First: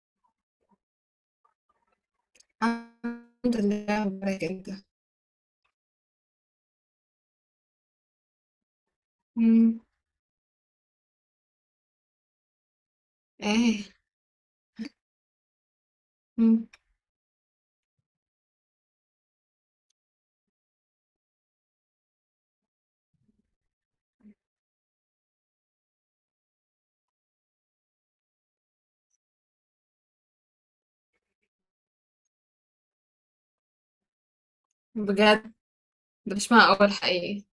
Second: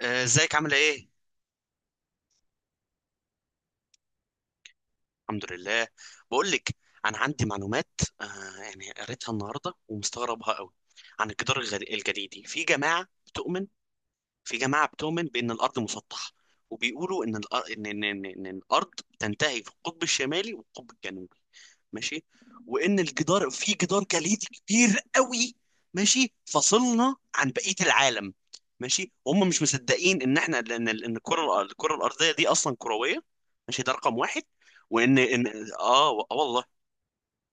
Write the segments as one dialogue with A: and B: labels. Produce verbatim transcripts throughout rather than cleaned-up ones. A: آه، ازيك عامله ايه؟
B: الحمد لله، مبارك أنت.
A: الحمد لله. بقول لك. انا عندي معلومات. آه، يعني قريتها النهارده
B: إمم.
A: ومستغربها قوي. عن الجدار الغ- الجليدي. في جماعه بتؤمن
B: إيه.
A: في جماعه بتؤمن بان الارض مسطحه.
B: إمم.
A: وبيقولوا ان الأر- ان ان ان, إن الارض تنتهي في القطب الشمالي والقطب الجنوبي. ماشي. وان الجدار في جدار جليدي كبير قوي. ماشي، فصلنا عن بقيه العالم. ماشي، وهم مش مصدقين ان احنا ان ان الكره الكره الارضيه دي اصلا كرويه. ماشي، ده رقم واحد. وان ان.
B: بجد
A: اه، و- آه
B: ده مش
A: والله.
B: معقول حقيقي.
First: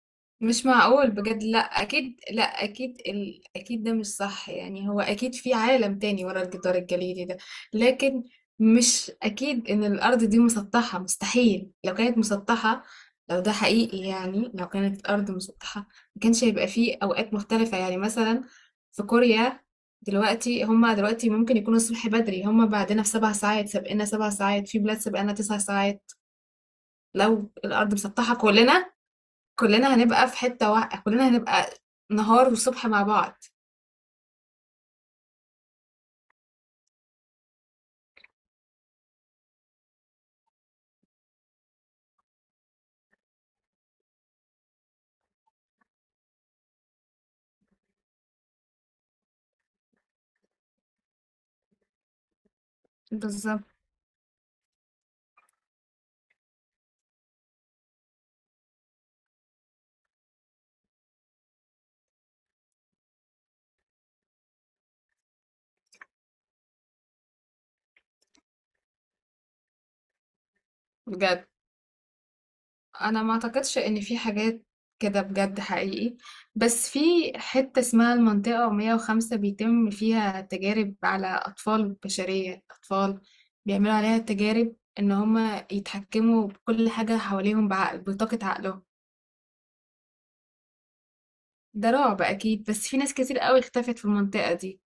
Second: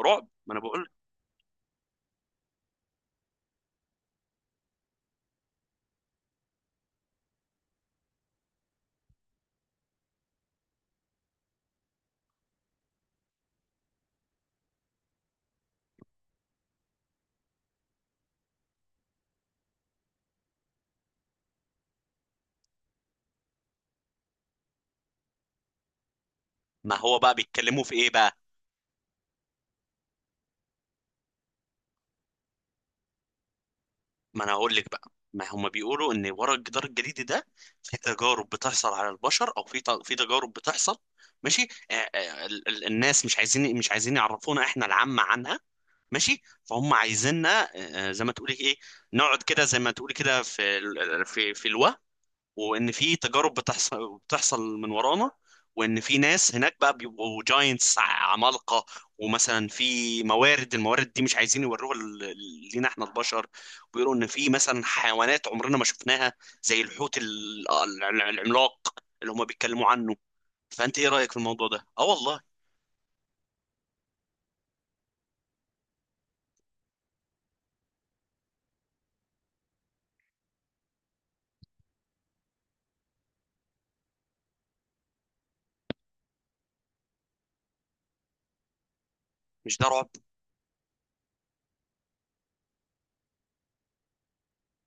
A: رعب، ما انا
B: مش
A: بقول.
B: معقول بجد. لا اكيد لا اكيد، ال... اكيد ده مش صح. يعني هو اكيد في عالم تاني ورا الجدار الجليدي ده. لكن مش اكيد ان الارض دي مسطحة. مستحيل. لو كانت مسطحة، لو ده حقيقي، يعني لو كانت الارض مسطحة ما كانش هيبقى فيه اوقات مختلفة. يعني مثلا في كوريا دلوقتي، هما دلوقتي ممكن يكونوا الصبح بدري. هما بعدنا بسبع ساعات، سابقنا سبع ساعات، في بلاد سابقنا تسع ساعات.
A: ما هو بقى
B: لو
A: بيتكلموا
B: الارض
A: في ايه
B: مسطحة،
A: بقى؟
B: كلنا كلنا هنبقى في حتة واحدة. كلنا هنبقى نهار وصبح مع بعض.
A: ما انا هقول لك بقى ما هم بيقولوا ان ورا الجدار الجليدي ده في تجارب بتحصل على البشر، او في ت- في تجارب بتحصل. ماشي، آه، آه، ال- ال- الناس مش عايزين مش عايزين يعرفونا احنا العامة عنها. ماشي، فهم عايزيننا، آه، آه، زي ما تقولي ايه، نقعد كده زي ما تقولي كده في ال- في في الوهم. وان في تجارب
B: بالظبط.
A: بتحصل بتحصل من ورانا. وان في ناس هناك بقى بيبقوا جاينتس عمالقه. ومثلا في موارد الموارد دي مش عايزين يوروها ل- ل- لينا احنا البشر. بيقولوا ان في مثلا حيوانات عمرنا ما شفناها، زي الحوت ال- العملاق اللي هم بيتكلموا عنه. فانت ايه رايك في
B: بجد
A: الموضوع ده؟ اه والله.
B: انا ما اعتقدش ان في حاجات كده بجد حقيقي. بس في حتة اسمها المنطقة مية وخمسة، بيتم فيها تجارب على اطفال بشرية. اطفال بيعملوا عليها تجارب ان هما يتحكموا بكل حاجة حواليهم بعقل، بطاقة عقلهم.
A: مش ده رعب؟
B: ده رعب اكيد، بس في ناس كتير قوي اختفت في المنطقة دي.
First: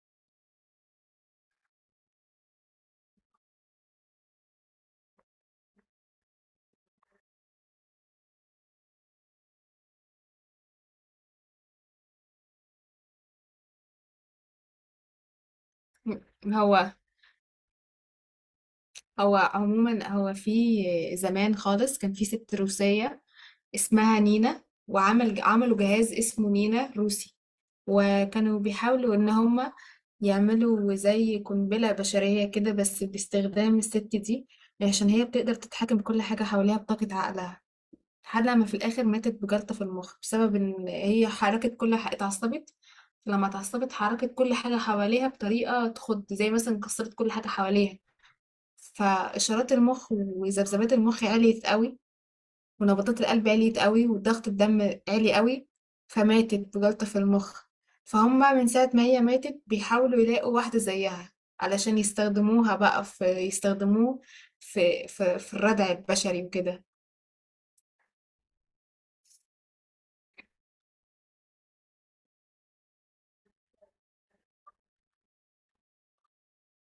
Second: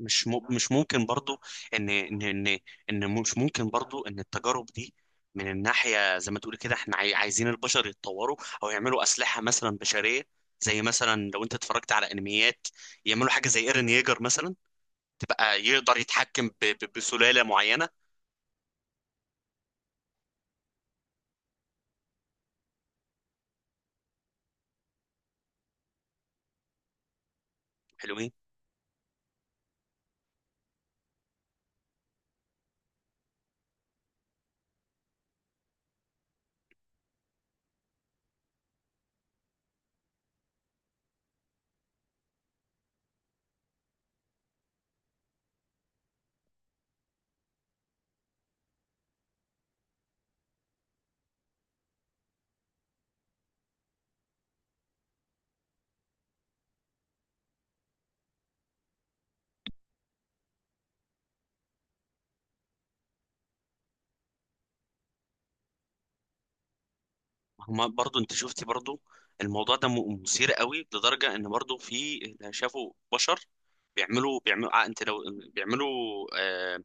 A: مش مو- مش ممكن برضو، ان ان ان ان مش ممكن برضو ان التجارب دي من الناحية زي ما تقول كده احنا عاي- عايزين البشر يتطوروا او يعملوا اسلحة مثلا بشرية. زي مثلا لو انت اتفرجت على انميات، يعملوا حاجة زي ايرن ييجر مثلا، تبقى يقدر يتحكم ب- ب-
B: هو
A: بسلالة معينة.
B: هو عموما، هو في زمان خالص كان في ست روسية اسمها نينا. وعمل عملوا جهاز اسمه نينا روسي.
A: حلوين.
B: وكانوا بيحاولوا ان هما يعملوا زي قنبلة بشرية كده، بس باستخدام الست دي. عشان هي بتقدر تتحكم بكل حاجة حواليها بطاقة عقلها. لحد لما في الآخر ماتت بجلطة في المخ، بسبب ان هي حركت كل حاجة، اتعصبت. لما اتعصبت حركت كل حاجة حواليها بطريقة تخض، زي مثلا كسرت كل حاجة حواليها. فإشارات المخ وذبذبات المخ عِلْيت أوي، ونبضات القلب عِلْيت أوي، وضغط الدم عِلِي أوي. فماتت بجلطة في المخ. فهُم من ساعة ما هي ماتت بيحاولوا يلاقوا واحدة زيّها، علشان يستخدموها بقى في يستخدموه في في في الردع البشري وكده.
A: هما برضو انت شفتي برضو الموضوع ده م- مثير قوي لدرجة ان برضو في، شافوا بشر بيعملوا بيعملوا آه، انت لو بيعملوا آه،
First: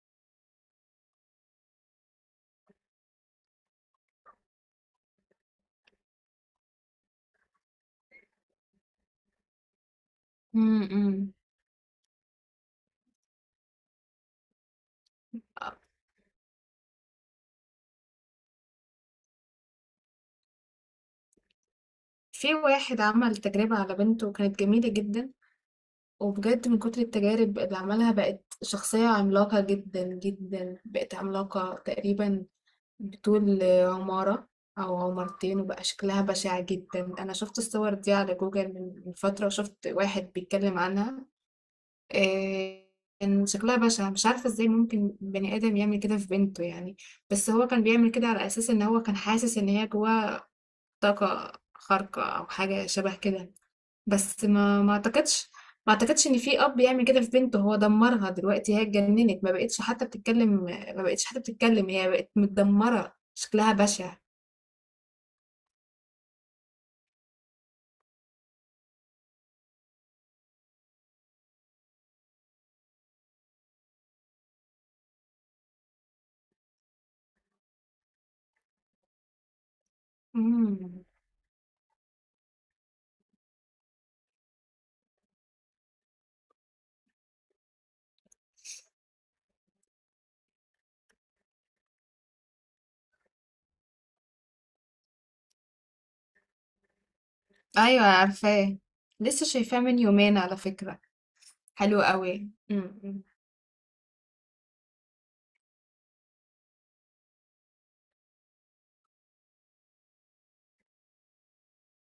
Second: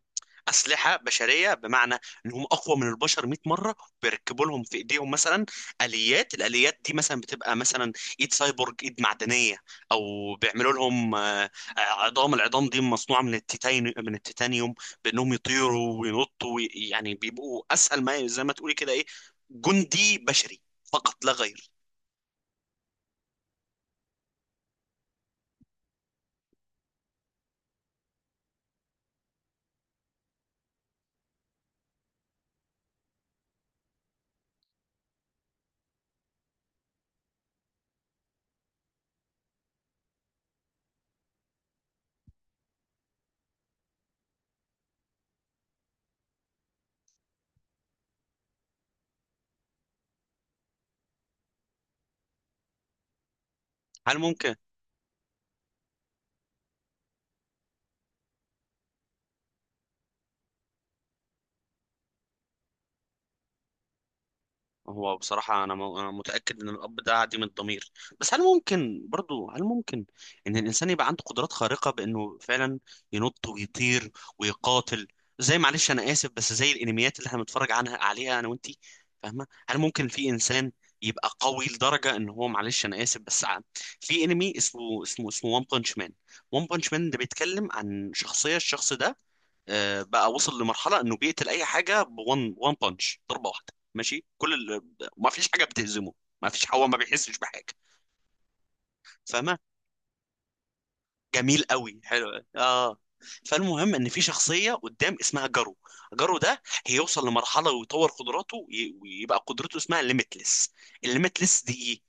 A: اسلحه بشريه، بمعنى انهم اقوى من البشر مية مرة مره. بيركبوا لهم في ايديهم مثلا اليات. الاليات دي مثلا بتبقى مثلا ايد سايبورج، ايد معدنيه. او بيعملوا
B: إمم،
A: لهم،
B: إمم.
A: آه، آه، عظام. العظام دي مصنوعه من التيتان من التيتانيوم، بانهم
B: آه.
A: يطيروا وينطوا وي- يعني بيبقوا اسهل، ما زي ما تقولي كده ايه، جندي بشري فقط لا غير.
B: في واحد عمل تجربة على بنته، وكانت جميلة جدًا. وبجد من كتر التجارب اللي عملها بقت شخصية عملاقة جدًا، جدًا. بقت عملاقة تقريبًا بطول عمارة أو عمارتين، وبقى شكلها بشع جدا. أنا شفت الصور دي على جوجل من من فترة، وشفت واحد بيتكلم عنها. إيه. كان شكلها بشع، مش عارفة ازاي ممكن بني آدم يعمل كده في بنته يعني. بس هو كان بيعمل كده على أساس إن هو كان حاسس إن هي جواها طاقة خارقة أو حاجة شبه كده.
A: هل
B: بس
A: ممكن؟
B: ما ما أعتقدش ما أعتقدش إن في أب يعمل كده في بنته. هو دمرها، دلوقتي هي اتجننت، ما بقتش حتى بتتكلم ما بقتش حتى بتتكلم. هي بقت متدمرة، شكلها بشع.
A: هو بصراحة، أنا م- أنا متأكد إن الأب ده عديم الضمير. بس هل ممكن برضو، هل ممكن إن الإنسان يبقى عنده قدرات خارقة بإنه فعلا ينط ويطير ويقاتل، زي معلش أنا آسف، بس زي الأنميات اللي إحنا بنتفرج عنها عليها، أنا وأنتي فاهمة؟ هل ممكن في إنسان
B: امم.
A: يبقى قوي لدرجة إن هو، معلش أنا آسف، بس ع- في أنمي اسمه، اسمه اسمه وان بانش مان. وان بانش مان ده بيتكلم عن شخصية الشخص ده، آه، بقى وصل لمرحله انه بيقتل اي حاجه بون وان بانش ضربه واحده. ماشي، كل ال... ما فيش حاجه بتهزمه. ما فيش هو ما بيحسش بحاجه.
B: ايوه، عارفاه. لسه
A: فاهمه؟
B: شايفاه من يومين على فكرة.
A: جميل قوي،
B: حلو
A: حلو،
B: قوي،
A: اه.
B: امم.
A: فالمهم ان في شخصيه قدام اسمها جارو. جارو ده هيوصل لمرحله ويطور قدراته وي- ويبقى قدرته اسمها ليميتلس. الليميتلس دي ايه؟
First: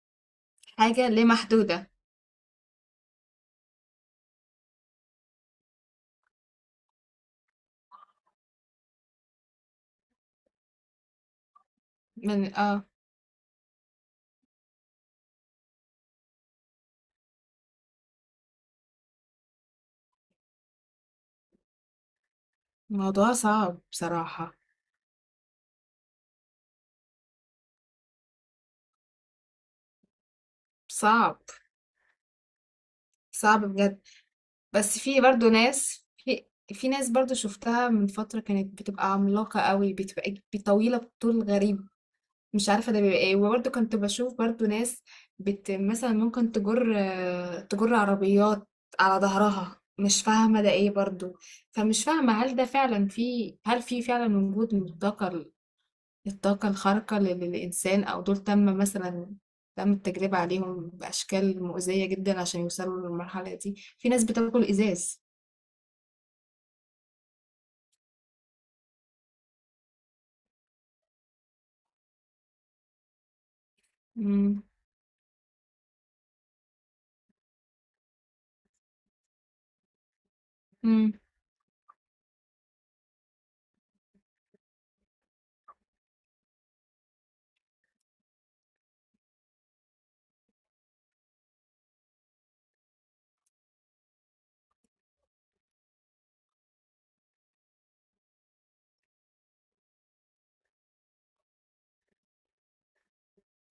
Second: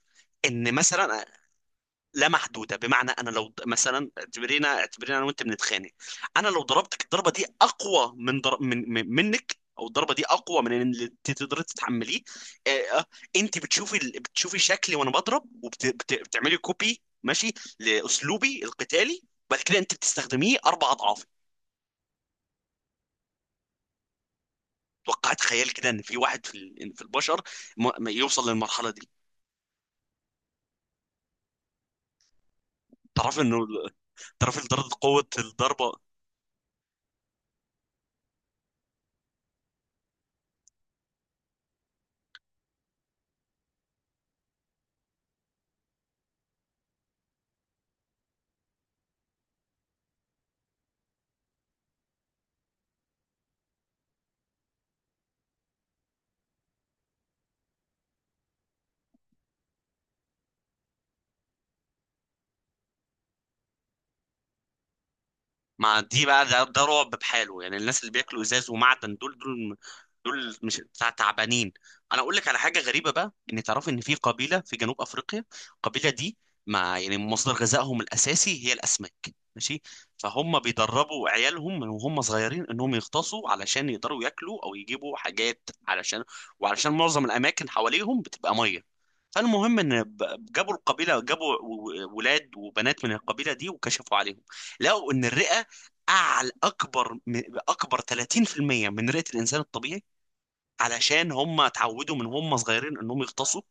A: ان
B: حاجة ليه
A: مثلا
B: محدودة.
A: لا محدوده. بمعنى، انا لو د- مثلا اعتبرينا، اعتبرينا انا وانت بنتخانق، انا لو ضربتك، الضربه دي اقوى من, ضر... من... من منك، او الضربه دي اقوى من اللي انت تقدري تتحمليه.
B: من،
A: آه...
B: اه.
A: آه، انت بتشوفي ال- بتشوفي شكلي وانا بضرب، وبتعملي وبت... بت... بتعملي كوبي، ماشي، لاسلوبي القتالي. وبعد كده انت بتستخدميه اربع اضعاف.
B: الموضوع صعب بصراحة.
A: توقعت خيال كده ان في واحد في ال... في البشر ما... ما يوصل للمرحله دي.
B: صعب.
A: تعرف
B: صعب
A: انه
B: بجد.
A: تعرف درجه
B: بس في
A: قوه
B: برضو
A: الضربه.
B: ناس. في في ناس برضو شفتها من فترة، كانت بتبقى عملاقة قوي، بتبقى طويلة بطول غريب. مش عارفة ده بيبقى ايه. وبرضه كنت بشوف برضه ناس، بت مثلا ممكن تجر آه، تجر عربيات على ظهرها، مش فاهمة ده ايه برضه. فمش فاهمة هل ده فعلا في هل في فعلا وجود من الطاقة ال- الطاقة الخارقة لل- للإنسان، أو دول تم مثلا تم التجربة عليهم بأشكال مؤذية جدا عشان يوصلوا للمرحلة دي. في ناس بتاكل إزاز.
A: مع دي بقى ده, ده رعب بحاله. يعني الناس اللي بياكلوا ازاز ومعدن، دول دول دول مش تع- تعبانين؟ انا اقول لك على حاجه غريبه بقى. ان تعرف ان في قبيله
B: مم.
A: في جنوب افريقيا، القبيله دي مع يعني مصدر غذائهم الاساسي هي الاسماك. ماشي. فهم
B: مم.
A: بيدربوا عيالهم من وهم صغيرين انهم يغطسوا، علشان يقدروا ياكلوا او يجيبوا حاجات علشان وعلشان معظم الاماكن حواليهم بتبقى ميه. فالمهم، ان ب- جابوا القبيله جابوا و- و- ولاد وبنات من القبيله دي وكشفوا عليهم، لقوا ان الرئه اعلى اكبر م- اكبر ثلاثين في المية من رئة الانسان الطبيعي، علشان هم اتعودوا من هم صغيرين انهم يغطسوا،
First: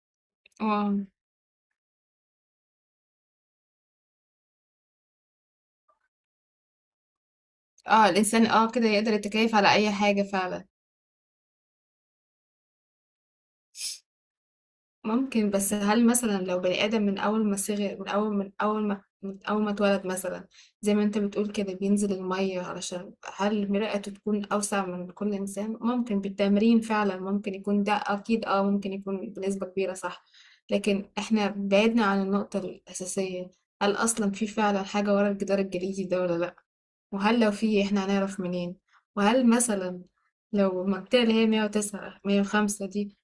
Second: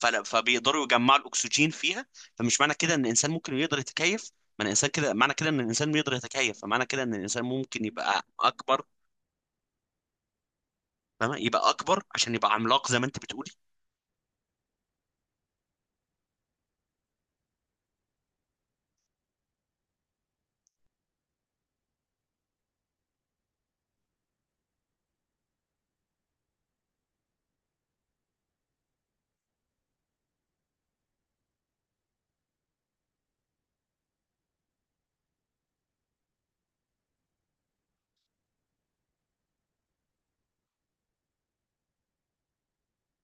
A: فلا فبيقدروا
B: اه،
A: يجمعوا الاكسجين فيها. فمش معنى كده ان الانسان ممكن يقدر يتكيف؟ معنى الانسان كده معنى كده ان الانسان يقدر يتكيف، فمعنى كده ان الانسان ممكن
B: اه،
A: يبقى
B: الإنسان اه
A: اكبر.
B: كده يقدر يتكيف على أي حاجة فعلا.
A: فاهمة؟ يبقى اكبر عشان يبقى عملاق زي ما انت بتقولي.
B: ممكن. بس هل مثلا لو بني آدم من أول ما صغر من أول من أول ما من أول ما اتولد، مثلا زي ما أنت بتقول كده بينزل المية، علشان هل مرآته تكون أوسع من كل إنسان؟ ممكن بالتمرين، فعلا ممكن يكون ده، أكيد أه، ممكن يكون بنسبة كبيرة، صح. لكن إحنا بعدنا عن النقطة الأساسية. هل أصلا في فعلا حاجة ورا الجدار الجليدي ده ولا لأ؟ وهل لو في، إحنا هنعرف منين؟ وهل مثلا لو المنطقة اللي هي مية وتسعة مية وخمسة دي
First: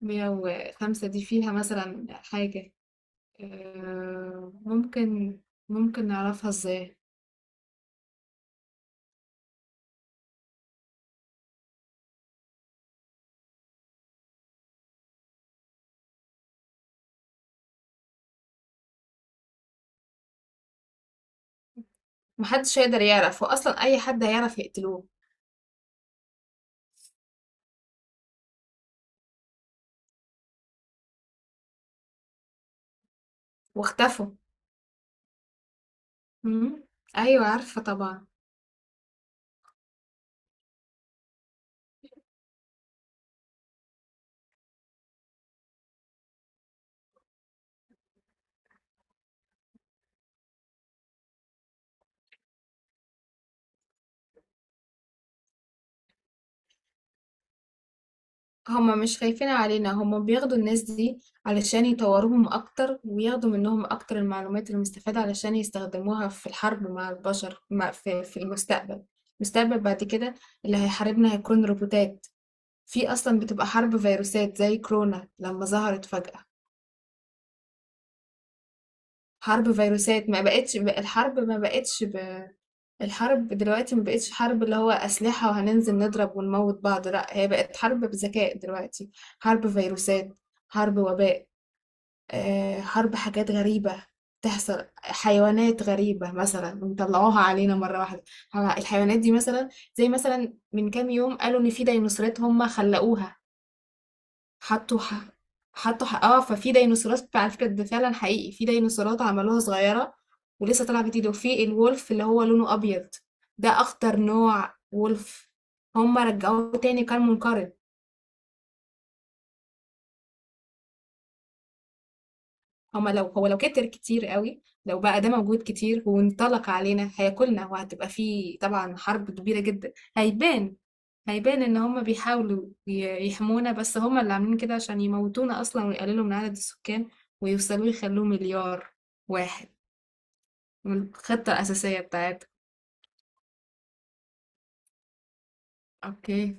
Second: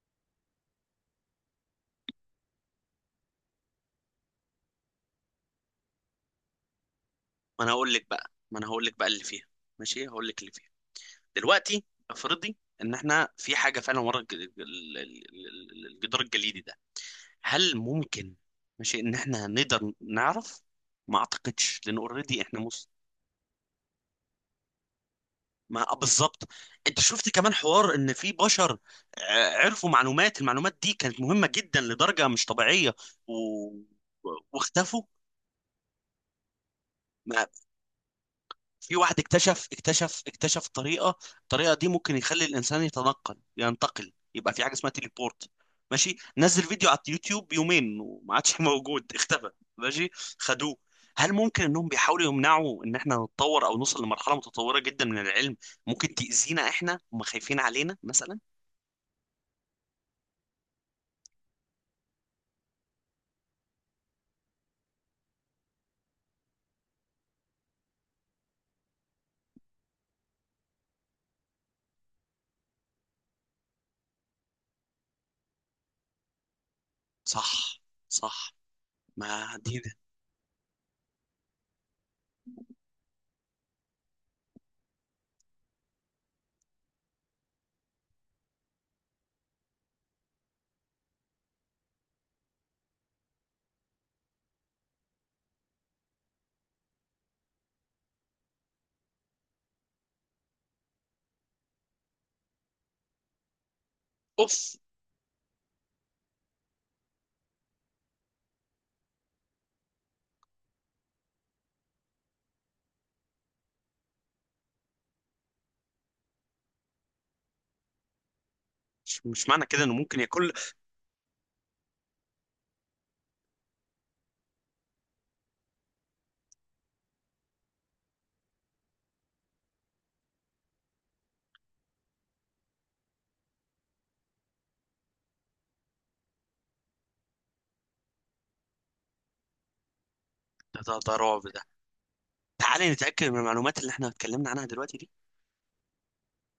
B: مية وخمسة دي فيها مثلا حاجة، آه، ممكن ممكن نعرفها ازاي؟
A: ما انا هقول لك بقى ما انا هقول لك بقى اللي فيها. ماشي، هقول لك اللي فيها. دلوقتي افرضي ان احنا في حاجه فعلا ورا الج- ال- ال- ال- الجدار الجليدي ده، هل ممكن، ماشي، ان احنا نقدر نعرف؟ ما اعتقدش، لان اوريدي احنا
B: محدش
A: مس...
B: هيقدر يعرف، واصلا اي حد هيعرف يقتلوه.
A: ما آه، بالظبط. انت شفت كمان حوار ان في بشر آه، عرفوا معلومات المعلومات دي كانت مهمة جدا لدرجة مش طبيعية، و...
B: واختفوا.
A: واختفوا.
B: مم. ايوه عارفة طبعا.
A: في واحد اكتشف اكتشف اكتشف طريقة، الطريقة دي ممكن يخلي الإنسان يتنقل ينتقل، يبقى في حاجة اسمها تيليبورت. ماشي، نزل فيديو على اليوتيوب يومين وما عادش موجود، اختفى. ماشي، خدوه. هل ممكن انهم بيحاولوا يمنعوا ان احنا نتطور او نوصل لمرحلة متطورة جدا من العلم؟ ممكن تأذينا احنا، هم خايفين علينا مثلا.
B: هما مش خايفين علينا، هما بياخدوا الناس دي علشان يطوروهم اكتر، وياخدوا منهم اكتر المعلومات المستفادة علشان يستخدموها في الحرب مع البشر، مع في, في المستقبل. المستقبل بعد كده اللي هيحاربنا هيكون روبوتات. في أصلًا بتبقى حرب فيروسات زي كورونا لمّا ظهرت فجأة.
A: صح، صح. ما
B: حرب
A: دي ده.
B: فيروسات، ما بقتش ب الحرب ما بقتش ب الحرب دلوقتي ما بقتش حرب اللي هو أسلحة وهننزل نضرب ونموّت بعض. لأ، هي بقت حرب بذكاء دلوقتي، حرب فيروسات، حرب وباء، آآ حرب حاجات غريبة تحصل، حيوانات غريبة مثلًا بيطلعوها علينا مرة واحدة. ه الحيوانات دي مثلًا، زي مثلًا من كام يوم قالوا إن في ديناصورات هُم خلّقوها.
A: اوف.
B: حطوا ح... حطوا ح... اه ففي ديناصورات على فكرة، ده فعلا حقيقي، في ديناصورات عملوها صغيرة ولسه طالعة جديدة. وفي الولف اللي هو لونه أبيض، ده أخطر نوع ولف، هما رجعوه تاني كان منقرض.
A: مش مش معنى كده انه ممكن ياكل؟
B: هما لو هو لو كتر كتير قوي، لو بقى ده موجود كتير وانطلق علينا هياكلنا، وهتبقى فيه طبعا حرب كبيرة جدا. هيبان هيبان ان هما بيحاولوا ي- يحمونا، بس هما اللي عاملين كده عشان يموتونا اصلا، ويقللوا من عدد السكان، ويوصلوا يخلوه مليار واحد،
A: ده ده
B: من
A: ده رعب،
B: الخطة
A: ده.
B: الأساسية بتاعتها.
A: تعالي نتأكد من المعلومات اللي احنا اتكلمنا عنها دلوقتي دي.
B: اوكي.